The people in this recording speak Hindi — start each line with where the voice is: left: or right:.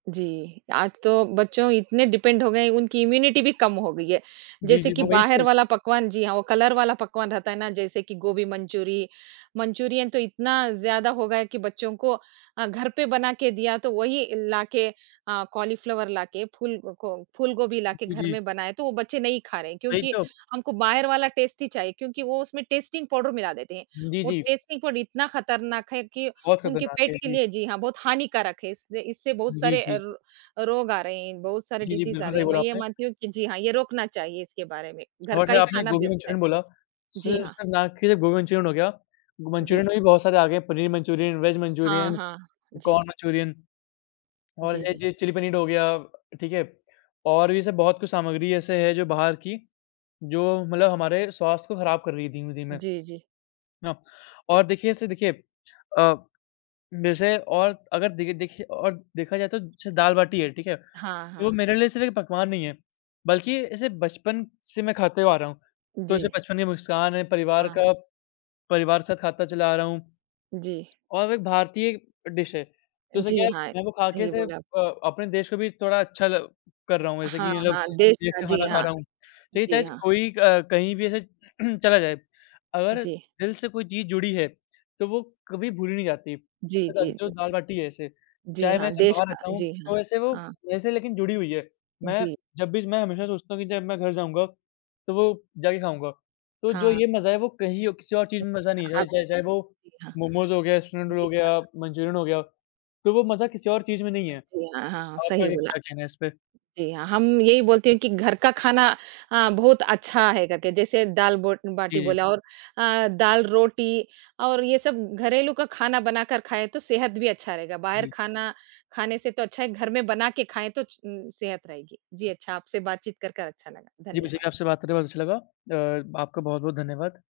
right: जी, आज तो बच्चों इतने डिपेंड हो गए उनकी इम्यूनिटी भी कम हो गई है।
left: जी,
right: जैसे
left: जी।
right: कि
left: वही
right: बाहर
left: तो।
right: वाला पकवान जी हाँ, वो कलर वाला पकवान रहता है ना, जैसे कि गोभी मंचूरी मंचूरियन तो इतना ज़्यादा हो गया है कि बच्चों को अ, घर पे बनाके दिया तो वही लाके अ, कॉलीफ्लावर लाके, फूल को फूलगोभी लाके
left: जी,
right: घर
left: जी।
right: में बनाएँ तो वो बच्चे नहीं खा रहें
left: वहीं
right: क्योंकि
left: तो।
right: हमको बाहर वाला टेस्ट ही चाहिए क्योंकि वो उसमें टेस्टिंग पाउडर मिला देते हैं।
left: जी,
right: वो
left: जी।
right: टेस्टी फूड इतना खतरनाक है कि
left: बहुत
right: उनके
left: खतरनाक
right: पेट
left: है।
right: के
left: जी।
right: लिए जी हाँ, बहुत हानिकारक है। इससे इससे बहुत
left: जी,
right: सारे अ,
left: जी।
right: र रोग आ रहे हैं, बहुत सारे
left: जी, जी।
right: डिज़ीज़ आ
left: बिल्कुल,
right: रहे
left: सही
right: हैं।
left: बोला
right: मैं यह
left: आपने।
right: मानती हूँ कि जी हाँ, ये रोकना चाहिए इसके बारे में, घर
left: और
right: का
left: जो
right: ही
left: आपने
right: खाना
left: गोभी
right: बेस्ट है।
left: मंचुरियन बोला। स
right: जी हाँ।
left: स ना के गोभी मंचुरियन हो गया।
right: जी।
left: मंचुरियन में भी बहुत सारे आ गए हैं, पनीर मंचुरियन, वेज
right: हाँ,
left: मंचुरियन,
right: हाँ। जी।
left: कॉर्न मंचुरियन और
right: जी, जी।
left: ऐसे चिली पनीर हो गया, ठीक है। और भी सब बहुत कुछ सामग्री ऐसे है जो बाहर की जो मतलब हमारे स्वास्थ्य को खराब कर रही है धीमे-धीमे
right: जी, जी।
left: ना और देखिए ऐसे देखिए अ, वैसे और अगर देखे देखिए और देखा जाए तो जैसे दाल-बाटी है, ठीक है,
right: हाँ,
left: तो
right: हाँ।
left: मेरे लिए सिर्फ़ एक पकवान नहीं है, बल्कि इसे बचपन से मैं खाते हुए आ रहा हूँ। तो
right: जी।
left: जैसे बचपन की मुस्कान है परिवार
right: हाँ।
left: का परिवार के साथ खाता चला आ रहा हूँ
right: जी।
left: और एक भारतीय डिश है। तो जैसे क्या
right: जी
left: है
right: हाँ।
left: मैं वो खाके
right: सही
left: से
right: बोला।
left: अ, अपने देश को भी थोड़ा अच्छा कर रहा हूँ। जैसे
right: हाँ,
left: कि ये लोग
right: हाँ। देश
left: देश
right: का
left: का
right: जी
left: खाना खा
right: हाँ।
left: रहा हूँ। तो ये चाहे
right: जी हाँ।
left: कोई अ, कहीं भी ऐसे चला जाए। अगर
right: जी।
left: दिल से कोई चीज़ जुड़ी है तो वो कभी भूली नहीं जाती।
right: जी,
left: अच्छा,
right: जी,
left: जो
right: जी।
left: दाल-बाटी है ऐसे,
right: जी
left: चाहे मैं
right: हाँ।
left: ऐसे
right: देश
left: बाहर
right: का
left: रहता हूँ
right: जी हाँ।
left: तो ऐसे वो
right: हाँ।
left: मेरे से लेकिन जुड़ी हुई है। मैं
right: जी।
left: जब भी मैं हमेशा सोचता हूँ कि जब मैं घर जाऊँगा तो वो जाके खाऊँगा। तो जो
right: हाँ।
left: ये मज़ा है वो कहीं और किसी और चीज़ में मज़ा
right: हाँ,
left: नहीं है।
right: आपने
left: चाहे
right: तो
left: चाहे वो
right: सही जी हाँ।
left: मोमोज़ हो गया, स्प्रिंग रोल
right: जी
left: हो
right: हाँ।
left: गया, मंचुरियन हो गया तो वो मज़ा किसी और चीज़ में नहीं
right: [unintelligible] हाँ
left: है।
right: जी। हाँ, हाँ।
left: आप
right: सही
left: आगे
right: बोला।
left: क्या कहना है इस पे?
right: जी हाँ। हम यही बोलते हैं कि घर का खाना अ, बहुत अच्छा है करके जैसे दाल ब बाटी
left: जी। इ
right: बोला और अ, दाल-रोटी और ये सब घरेलू का खाना बनाकर खाएँ तो सेहत भी अच्छा रहेगा। बाहर
left: जी।
right: खाना खाने से तो अच्छा है घर में बनाके खाएँ तो च सेहत रहेगी। जी अच्छा, आपसे बातचीत करके अच्छा लगा।
left: जी, मुझे
right: धन्यवाद।
left: भी आपसे बात करके बहुत अच्छा लगा। अ, आपका बहुत-बहुत धन्यवाद।